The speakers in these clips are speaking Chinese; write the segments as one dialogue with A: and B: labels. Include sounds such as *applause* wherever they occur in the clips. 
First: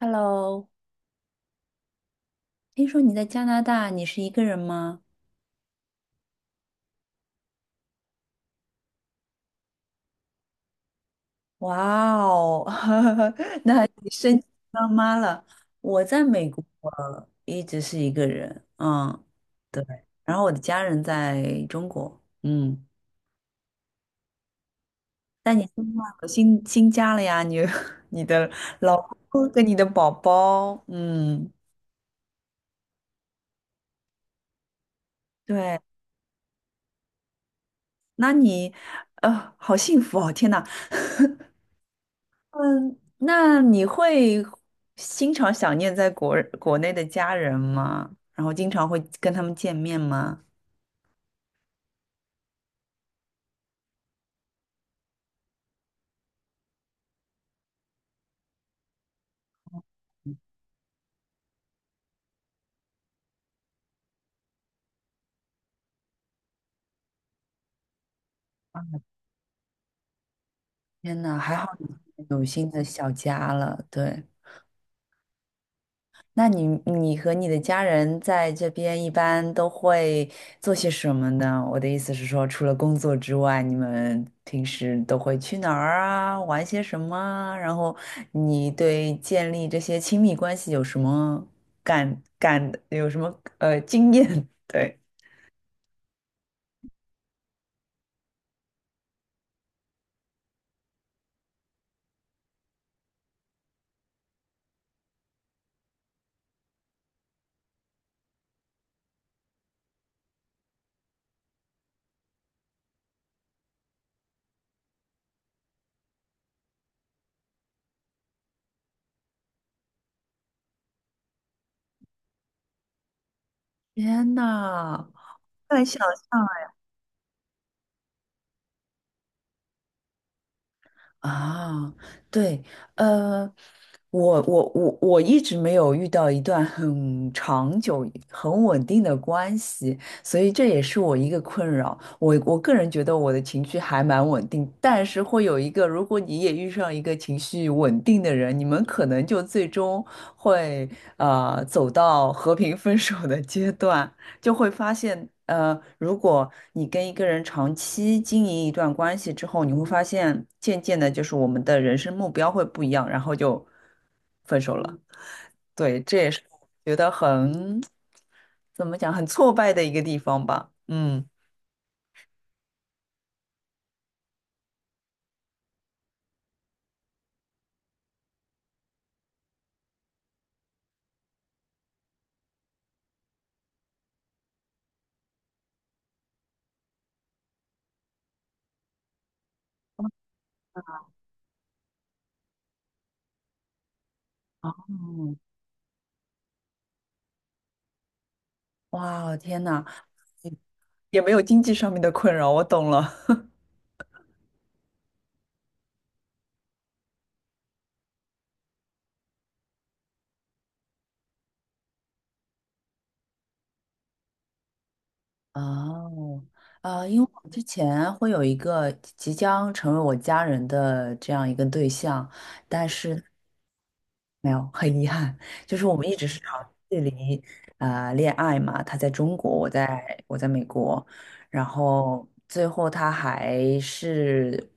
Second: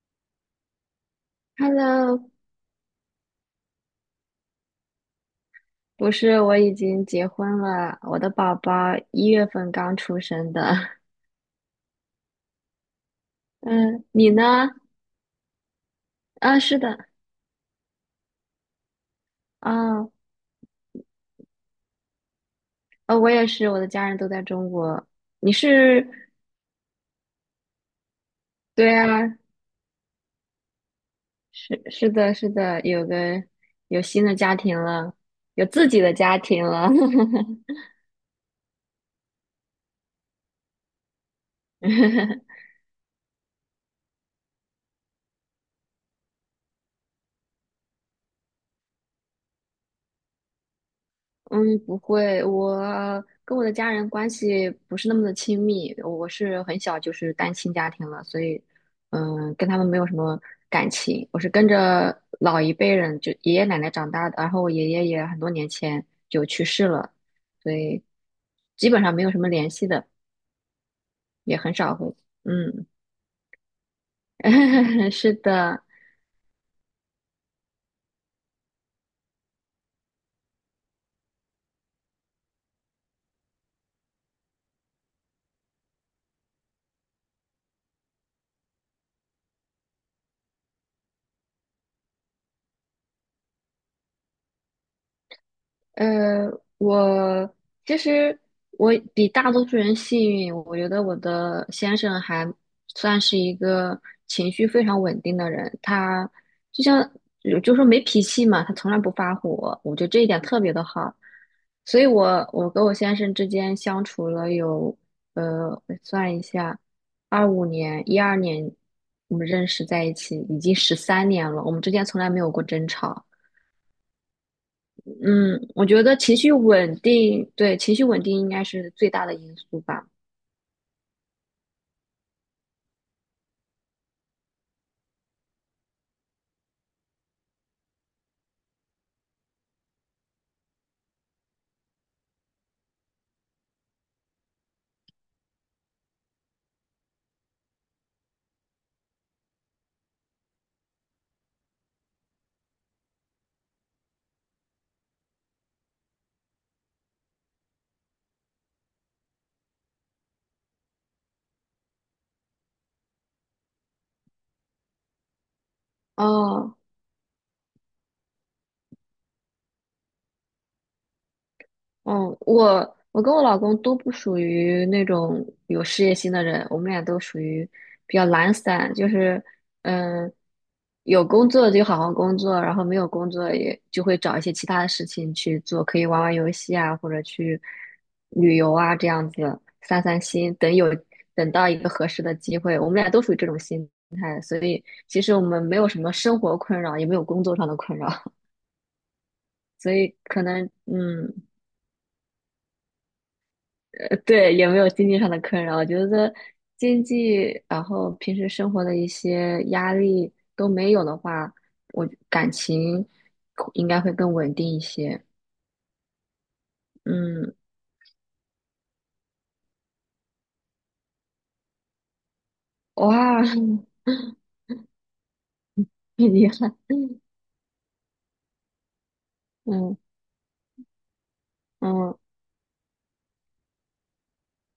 A: Hello，
B: Hello，
A: 听说你在加拿大，你是一个人吗？
B: 不是，我已经结婚了，我的宝宝1月份刚出生的。*laughs*
A: 哇哦，*laughs* 那
B: 嗯，
A: 你
B: 你
A: 升
B: 呢？
A: 级当妈了。我在美
B: 啊，
A: 国
B: 是的，
A: 一直是一个人，嗯，对。
B: 啊，
A: 然后我的家人在中国，嗯。
B: 我也是，我的家人都在中国。你
A: 但你新
B: 是，
A: 换了新家了呀，你 *laughs* 你的
B: 对
A: 老
B: 啊，
A: 公跟你的宝宝，嗯，
B: 是的，是的，有新的家庭了，有
A: 对。
B: 自己的家庭了。
A: 那你，好幸福哦！天呐，
B: *laughs*
A: 嗯，那你会经常想念在国内的家人吗？然后经常会跟他们见面吗？
B: 嗯，不会，我跟我的家人关系不是那么的亲密，我是很小就是单亲家庭了，所以，嗯，跟他们没有什么感情。我是跟着老一辈人，就爷爷奶奶长大的，然后我爷爷也很多年前就去世了，所以基本上没有什么联系的，
A: 天呐，还
B: 也
A: 好
B: 很
A: 你
B: 少会，
A: 有新的
B: 嗯，
A: 小家了，对。
B: *laughs* 是的。
A: 那你你和你的家人在这边一般都会做些什么呢？我的意思是说，除了工作之外，你们平时都会去哪儿啊，玩些什么啊然后你对建立这些亲密关系有什么，有什么经验？*laughs* 对，
B: 呃，我其实我比大多数人幸运，我觉得我的先生还算是一个情绪非常稳定的人，他就像有就说没脾气嘛，他从来不发火，我觉得这一点特别的好，所以我跟我先生之间相处了有我算一下，二五年、一二年我们认识在一起，已经13年了，我们之间从来没有过争吵。
A: 天呐，
B: 嗯，
A: 太
B: 我
A: 想
B: 觉得情绪
A: 象。
B: 稳定，对，情绪稳定应该是最大的因素吧。
A: 啊，对，呃，我一直没有遇到一段很长久、很稳定的关系，所以这也是我一个困扰。我个人觉得我的情绪还蛮稳定，但是会有一个，如果你也遇上一个情绪稳定的人，你们可能就最终会走到和平分手的阶段。就会发现，如果你跟一个人长期经营一段关系之后，你会发现，渐渐的，就是我们的人生目标会不一样，然后就分手了。对，这也是我
B: 哦，
A: 觉得很，怎么讲，很挫败的一个地方吧。嗯，
B: 嗯，我跟我老公都不属于那种有事业心的人，我们俩都属于比较懒散，就是嗯，有工作就好好工作，然后没有工作也就会找一些其他的事情去做，可以玩玩游戏啊，或者去旅游啊，这样子散散心。等到一个合适的机会，我们俩都属于这种心态，所
A: 哦，
B: 以其实我们没有什么生活困扰，也没有工作上的困扰，
A: 哇，天
B: *laughs*
A: 呐，
B: 所以可能
A: 也没有
B: 嗯。
A: 经济上面的困扰，我懂了。
B: 呃对，也没有经济上的困扰。我觉得经济，然后平时生活的一些压力都没有的话，我感情应该会更稳定一些。
A: 哦，啊，因为我
B: 嗯，
A: 之前会有一个即将成为我家人的这样一个对象，但是
B: 哇，
A: 没有，很遗憾，就是
B: *laughs*
A: 我们一直是
B: 厉
A: 朝
B: 害，
A: 距离啊、恋爱嘛，他在中国，我
B: 嗯
A: 在我在美国，然
B: 嗯
A: 后最后他还是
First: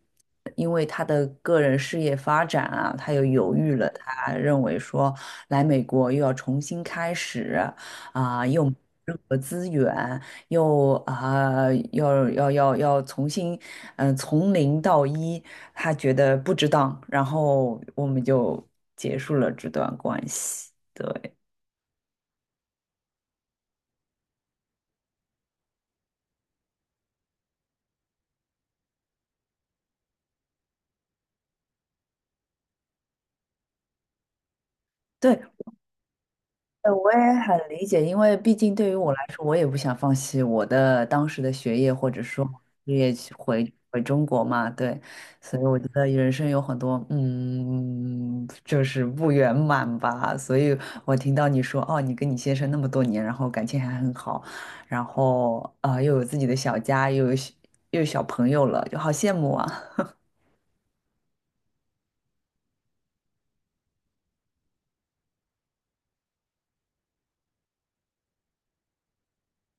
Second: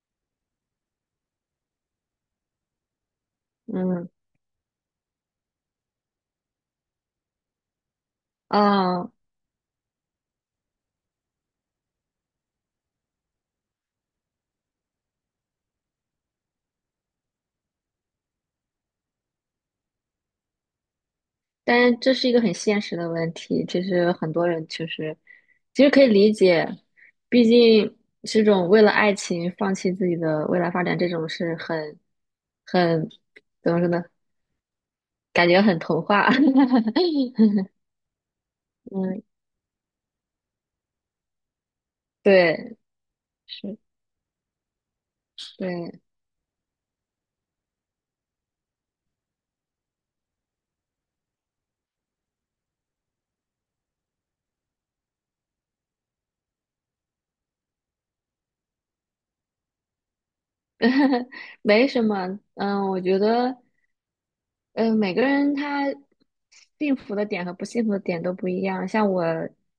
A: 因为他的个人事业发展啊，他又犹豫了，
B: 嗯
A: 他认为说来美国又要重新开始啊、又没
B: 啊！
A: 有任何资源，又啊、要重新，嗯、从零到一，他觉得不值当，然后我们就结束了这段关系。对。
B: 但是这是一个很现实的问题，其实很多人其实可以理解，毕竟这种为了爱情放弃自己的未来发展，这种是很。怎么说呢？
A: 对，
B: 感觉很童话。*laughs*
A: 我也很理解，因为毕竟对于我来
B: 嗯，
A: 说，我也不想放弃我的当时的学业，或者说
B: 对，
A: 事业去回
B: 是，
A: 回中国嘛，对，所以我觉
B: 对，
A: 得人生有很多嗯，就是不圆满吧。所以我听到你说，哦，你跟你先生那么多年，然后感情还很好，然后啊、又有自己的小家，又有小朋友了，就好羡慕啊。
B: *laughs* 没什么。嗯，我觉得，嗯，每个人他幸福的点和不幸福的点都不一样。像我，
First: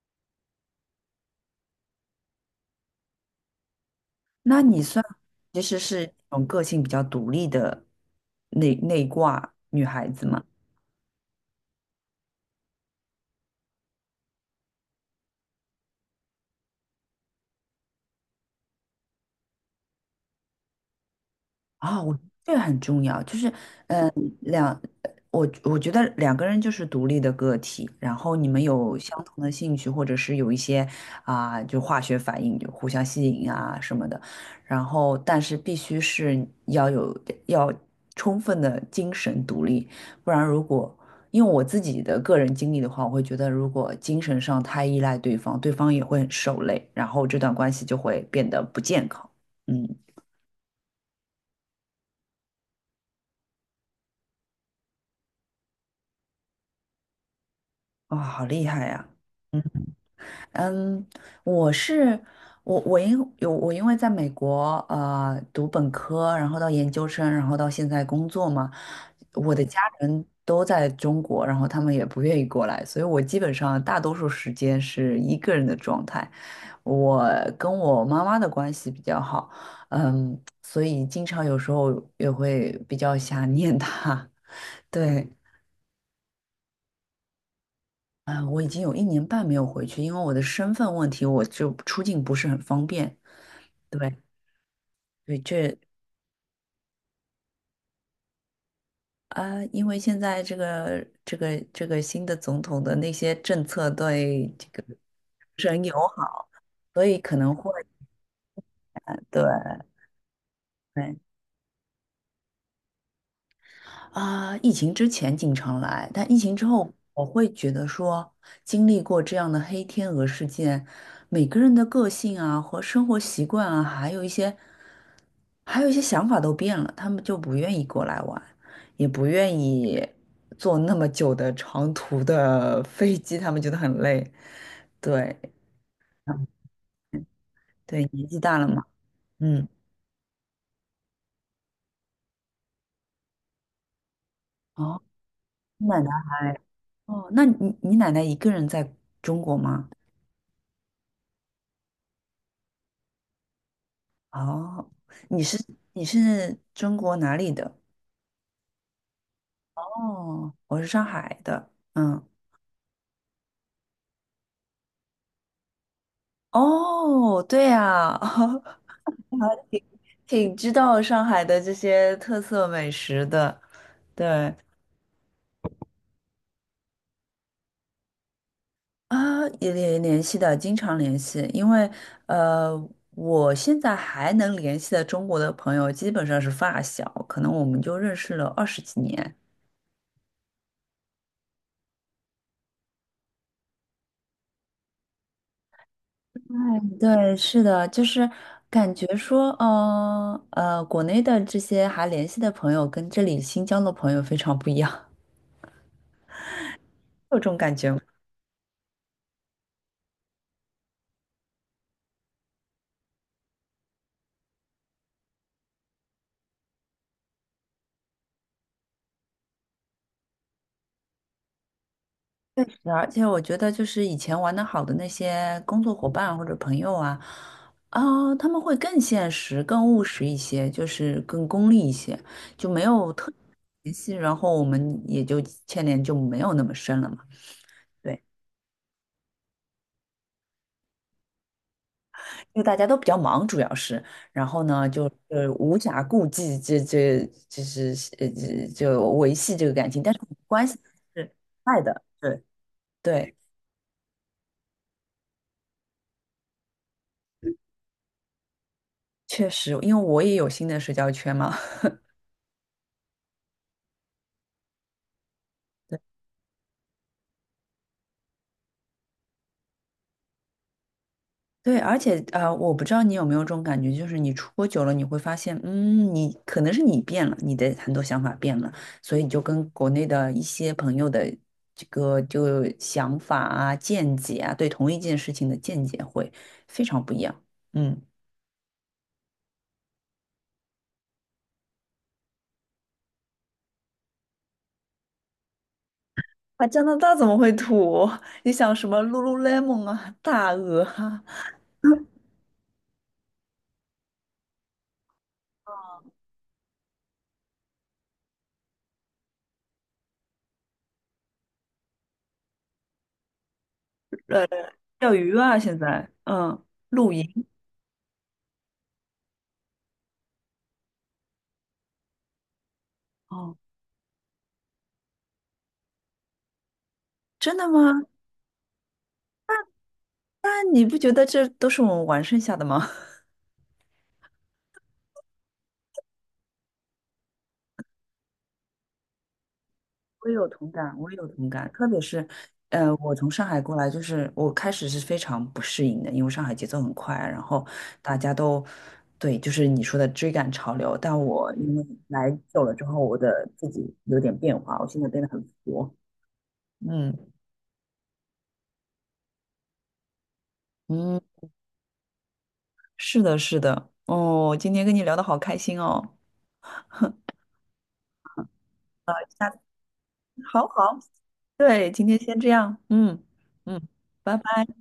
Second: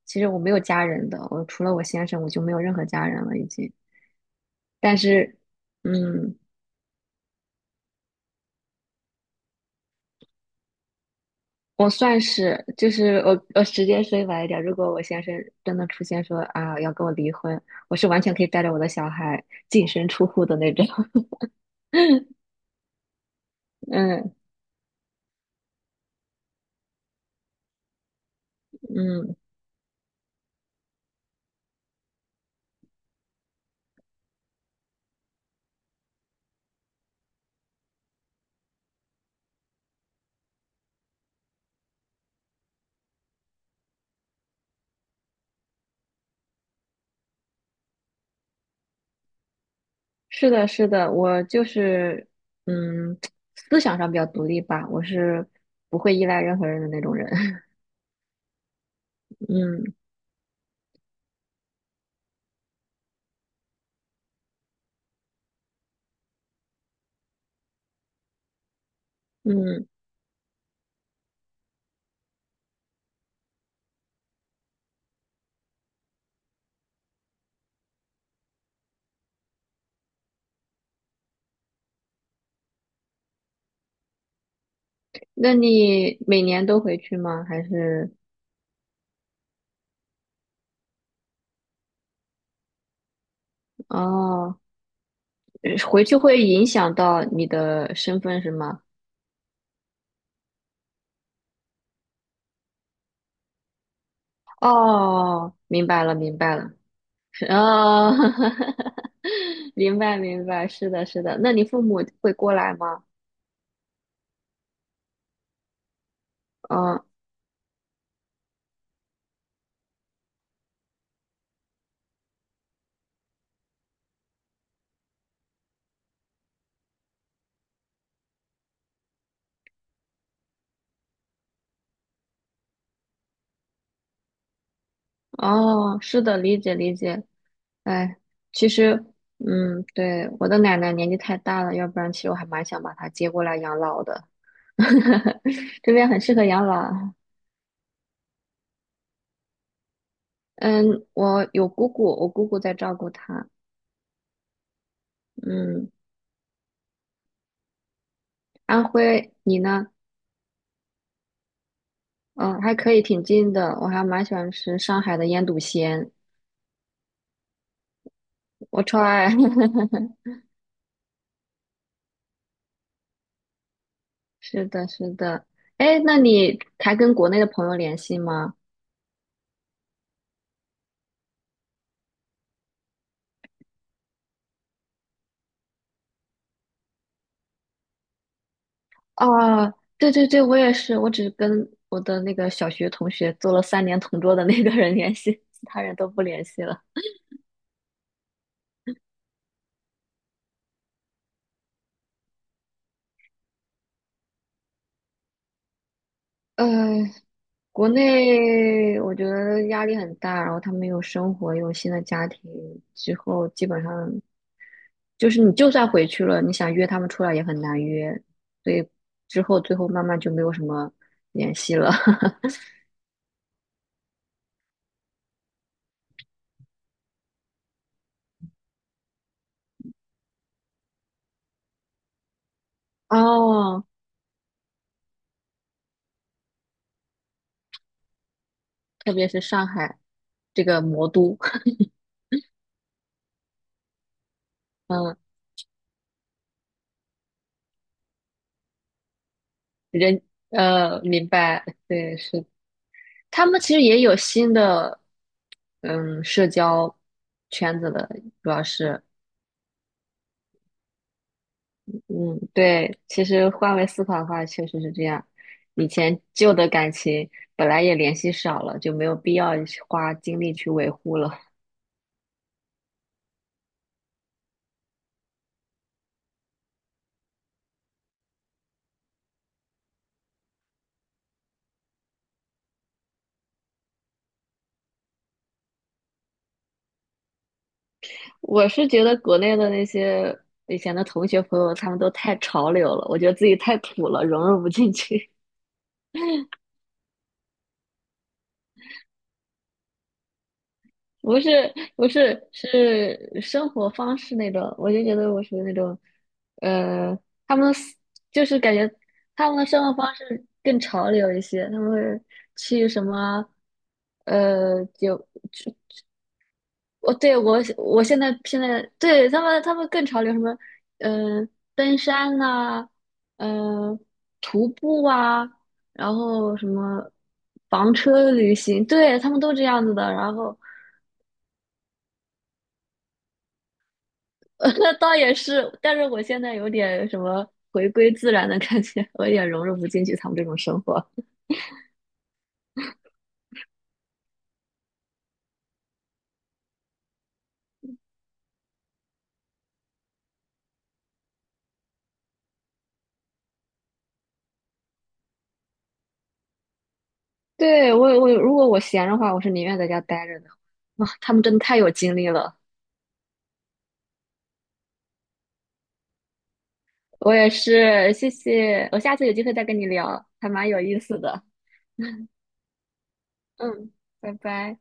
B: 其实我没有家人的，我除了我先生，我就没有任何家人了已经。
A: 那你
B: 但
A: 算
B: 是，
A: 其实是
B: 嗯，
A: 那种个性比较独立的内挂女孩子吗？
B: 我算是，就是我直接说晚一点，如果我先生真的出现说啊要跟我离婚，我是完全可以带着我的小孩净身出户的那种。
A: 啊，我
B: *laughs*
A: 这个很重要，就是
B: 嗯
A: 两，我觉得两个人就是独立的个体，然后你们有相
B: 嗯，
A: 同的兴趣，或者是有一些啊、就化学反应，就互相吸引啊什么的，然后但是必须是要有要充分的精神独立，不然因为我自己的个人经历的话，我会觉得如果精神上太依赖对方，对方也会很受累，然后这段关系就会变得不健康。嗯，
B: 是的，是的，我就是，嗯，思想上比较独立吧，我是不会依赖任何人的那种人。*laughs*
A: 哇、好厉害呀！嗯。
B: 嗯
A: 嗯，我是我因为在美国读本科，然后到研究生，然后到现在工作嘛，我的家
B: 嗯，
A: 人都在中国，然后他们也不愿意过来，所以我基本上大多数时间是一个人的状态。我跟我妈妈的关系比较好，嗯，所以经常有时候也会比较想念她。*laughs* 对，
B: 那你每年都回去吗？还是
A: 啊，我已经有一年半没有回去，因为我的身份问题，我就出境不是很方便。对，
B: 哦，
A: 对，这
B: 回去会影响到你的身份是吗？
A: 啊，因为现在这个新的总统的那些政策对这个
B: 哦，
A: 不是很
B: 明
A: 友
B: 白了，明
A: 好，
B: 白了，
A: 所以可
B: 是
A: 能会
B: 哦，*laughs*
A: 对。
B: 明白明白，是的，是的。那你父母会过来吗？
A: 啊，疫情之前经常来，但疫情之后，
B: 嗯，
A: 我会觉得说，经历过这样的黑天鹅事件，每个人的个性啊和生活习惯啊，还有一些想法都变了，他们就不愿意过来玩，也不愿意坐那么久的长途的 *laughs* 飞机，他们觉得很累。对，
B: 哦，是的，
A: 嗯
B: 理解理解。
A: 对，
B: 哎，
A: 年纪大了
B: 其
A: 嘛，
B: 实，
A: 嗯，
B: 嗯，对，我的奶奶年纪太大了，要不然其实我还蛮想把她接过来养老的。
A: 哦，
B: *laughs*
A: 你
B: 这
A: 奶
B: 边
A: 奶，
B: 很适合养老。
A: 哦，那你奶奶一个人在中国吗？
B: 嗯，我有姑姑，我姑姑在照顾她。
A: 哦，你是
B: 嗯，
A: 中国哪里的？
B: 安徽，你呢？
A: 哦，我是上海的。嗯，
B: 嗯，还可以，挺近的。我还蛮喜欢吃上海的腌笃鲜，
A: 哦，对呀，
B: 我
A: *laughs*
B: 超爱。
A: 挺知道上海的这些特色美食的。
B: *laughs*
A: 对
B: 是的，是的。哎，那你还跟国内的朋友联系吗？
A: 啊，也联系的，经常联系，因为呃，我现在还能联系的中国的朋友基本上是发小，可能我们就认识了二十几年。
B: 啊，对对对，我也是，我只跟我的那个小学同学做了三年同桌的那个人联系，其他人都不联系了。
A: 对，是的，就是感觉说，国内的这些还联系的朋友跟这里新疆的朋友非常不一样，*laughs*
B: 呃，
A: 有这种感
B: 国
A: 觉吗？
B: 内我觉得压力很大，然后他们有生活，有新的家庭之后，基本上就是你就算回去了，你想约他们出来也很难约，所以之后最后慢慢就没有什么联系了。*laughs*
A: 确实，而且我觉得就是以前玩的好的那些工作伙伴或者朋友啊，啊、他们会更现实、更务实一些，就是更功利一些，就没有特别
B: 哦，
A: 联系，然后我们也就牵连就没有那么深了嘛。对。
B: 特别是上海这个魔都，
A: 因为大家都比较忙，主要是，然后呢，
B: *laughs*
A: 就
B: 嗯，
A: 是无暇顾及就是这就维系这个感情，但是
B: 人
A: 关系
B: 明
A: 是
B: 白，
A: 爱的，
B: 对，
A: 对
B: 是
A: 对，
B: 他们其实也有新的，嗯，社交圈子的，主要是，
A: 确实，因为我也有新的社交圈嘛，
B: 嗯，对，其实换位思考的话，确实是这样。以
A: *laughs*
B: 前旧的感情本来也联系少了，就没有必要去花精力去维护了。
A: 对，而且我不知道你有没有这种感觉，就是你出国久了，你会发现，嗯，你可能是你变了，你的很多想法变了，所以你就跟国内的一些朋友的这个就想法啊、见解啊，对同一件事情的见解会非常不一样。嗯，
B: *laughs* 我是觉得国内的那些以前的同学朋友，他们都太潮流了，我觉得自己太土了，融入不进去。
A: 啊，加拿大怎么会土？*laughs* 你想什么 Lululemon 啊、大鹅啊、
B: 不是不是是生活方式那种，我就觉得我属于那种，呃，他们思就是感觉他们的生活方式更潮流一些，他们会去什么，
A: 呃、
B: 呃，
A: 钓
B: 就
A: 鱼啊，现在嗯，露
B: 我对
A: 营
B: 我我现在对他们更潮流什么，嗯、登山呐、
A: 哦，
B: 嗯、徒步啊，然后什么
A: 真的
B: 房
A: 吗？
B: 车旅行，对他们都这样子的，然
A: 那
B: 后。
A: 你不觉得这都是我们玩剩下的吗？
B: *laughs* 那倒也是，但是我现在有点什么回归自然的感觉，我有点融入不进去他
A: 我
B: 们这
A: 有
B: 种
A: 同
B: 生
A: 感，
B: 活。
A: 我有同感，特别是，我从上海过来，就是我开始是非常不适应的，因为上海节奏很快啊，然后大家都，对，就是你说的追赶潮流。但我因为来久了之后，我的自己有点变化，我现在变得很佛。嗯
B: 对，我如果我闲的话，我是宁愿在家待着的。哇，
A: 嗯，
B: 他们真的太有精力了。
A: 是的，是的。哦，今天跟你聊得好开心哦。
B: 我也是，谢谢，我下次有机会再跟你聊，还
A: 好
B: 蛮有
A: 好，
B: 意思的。
A: 对，今天先这样。嗯嗯，
B: 嗯，拜
A: 拜拜。
B: 拜。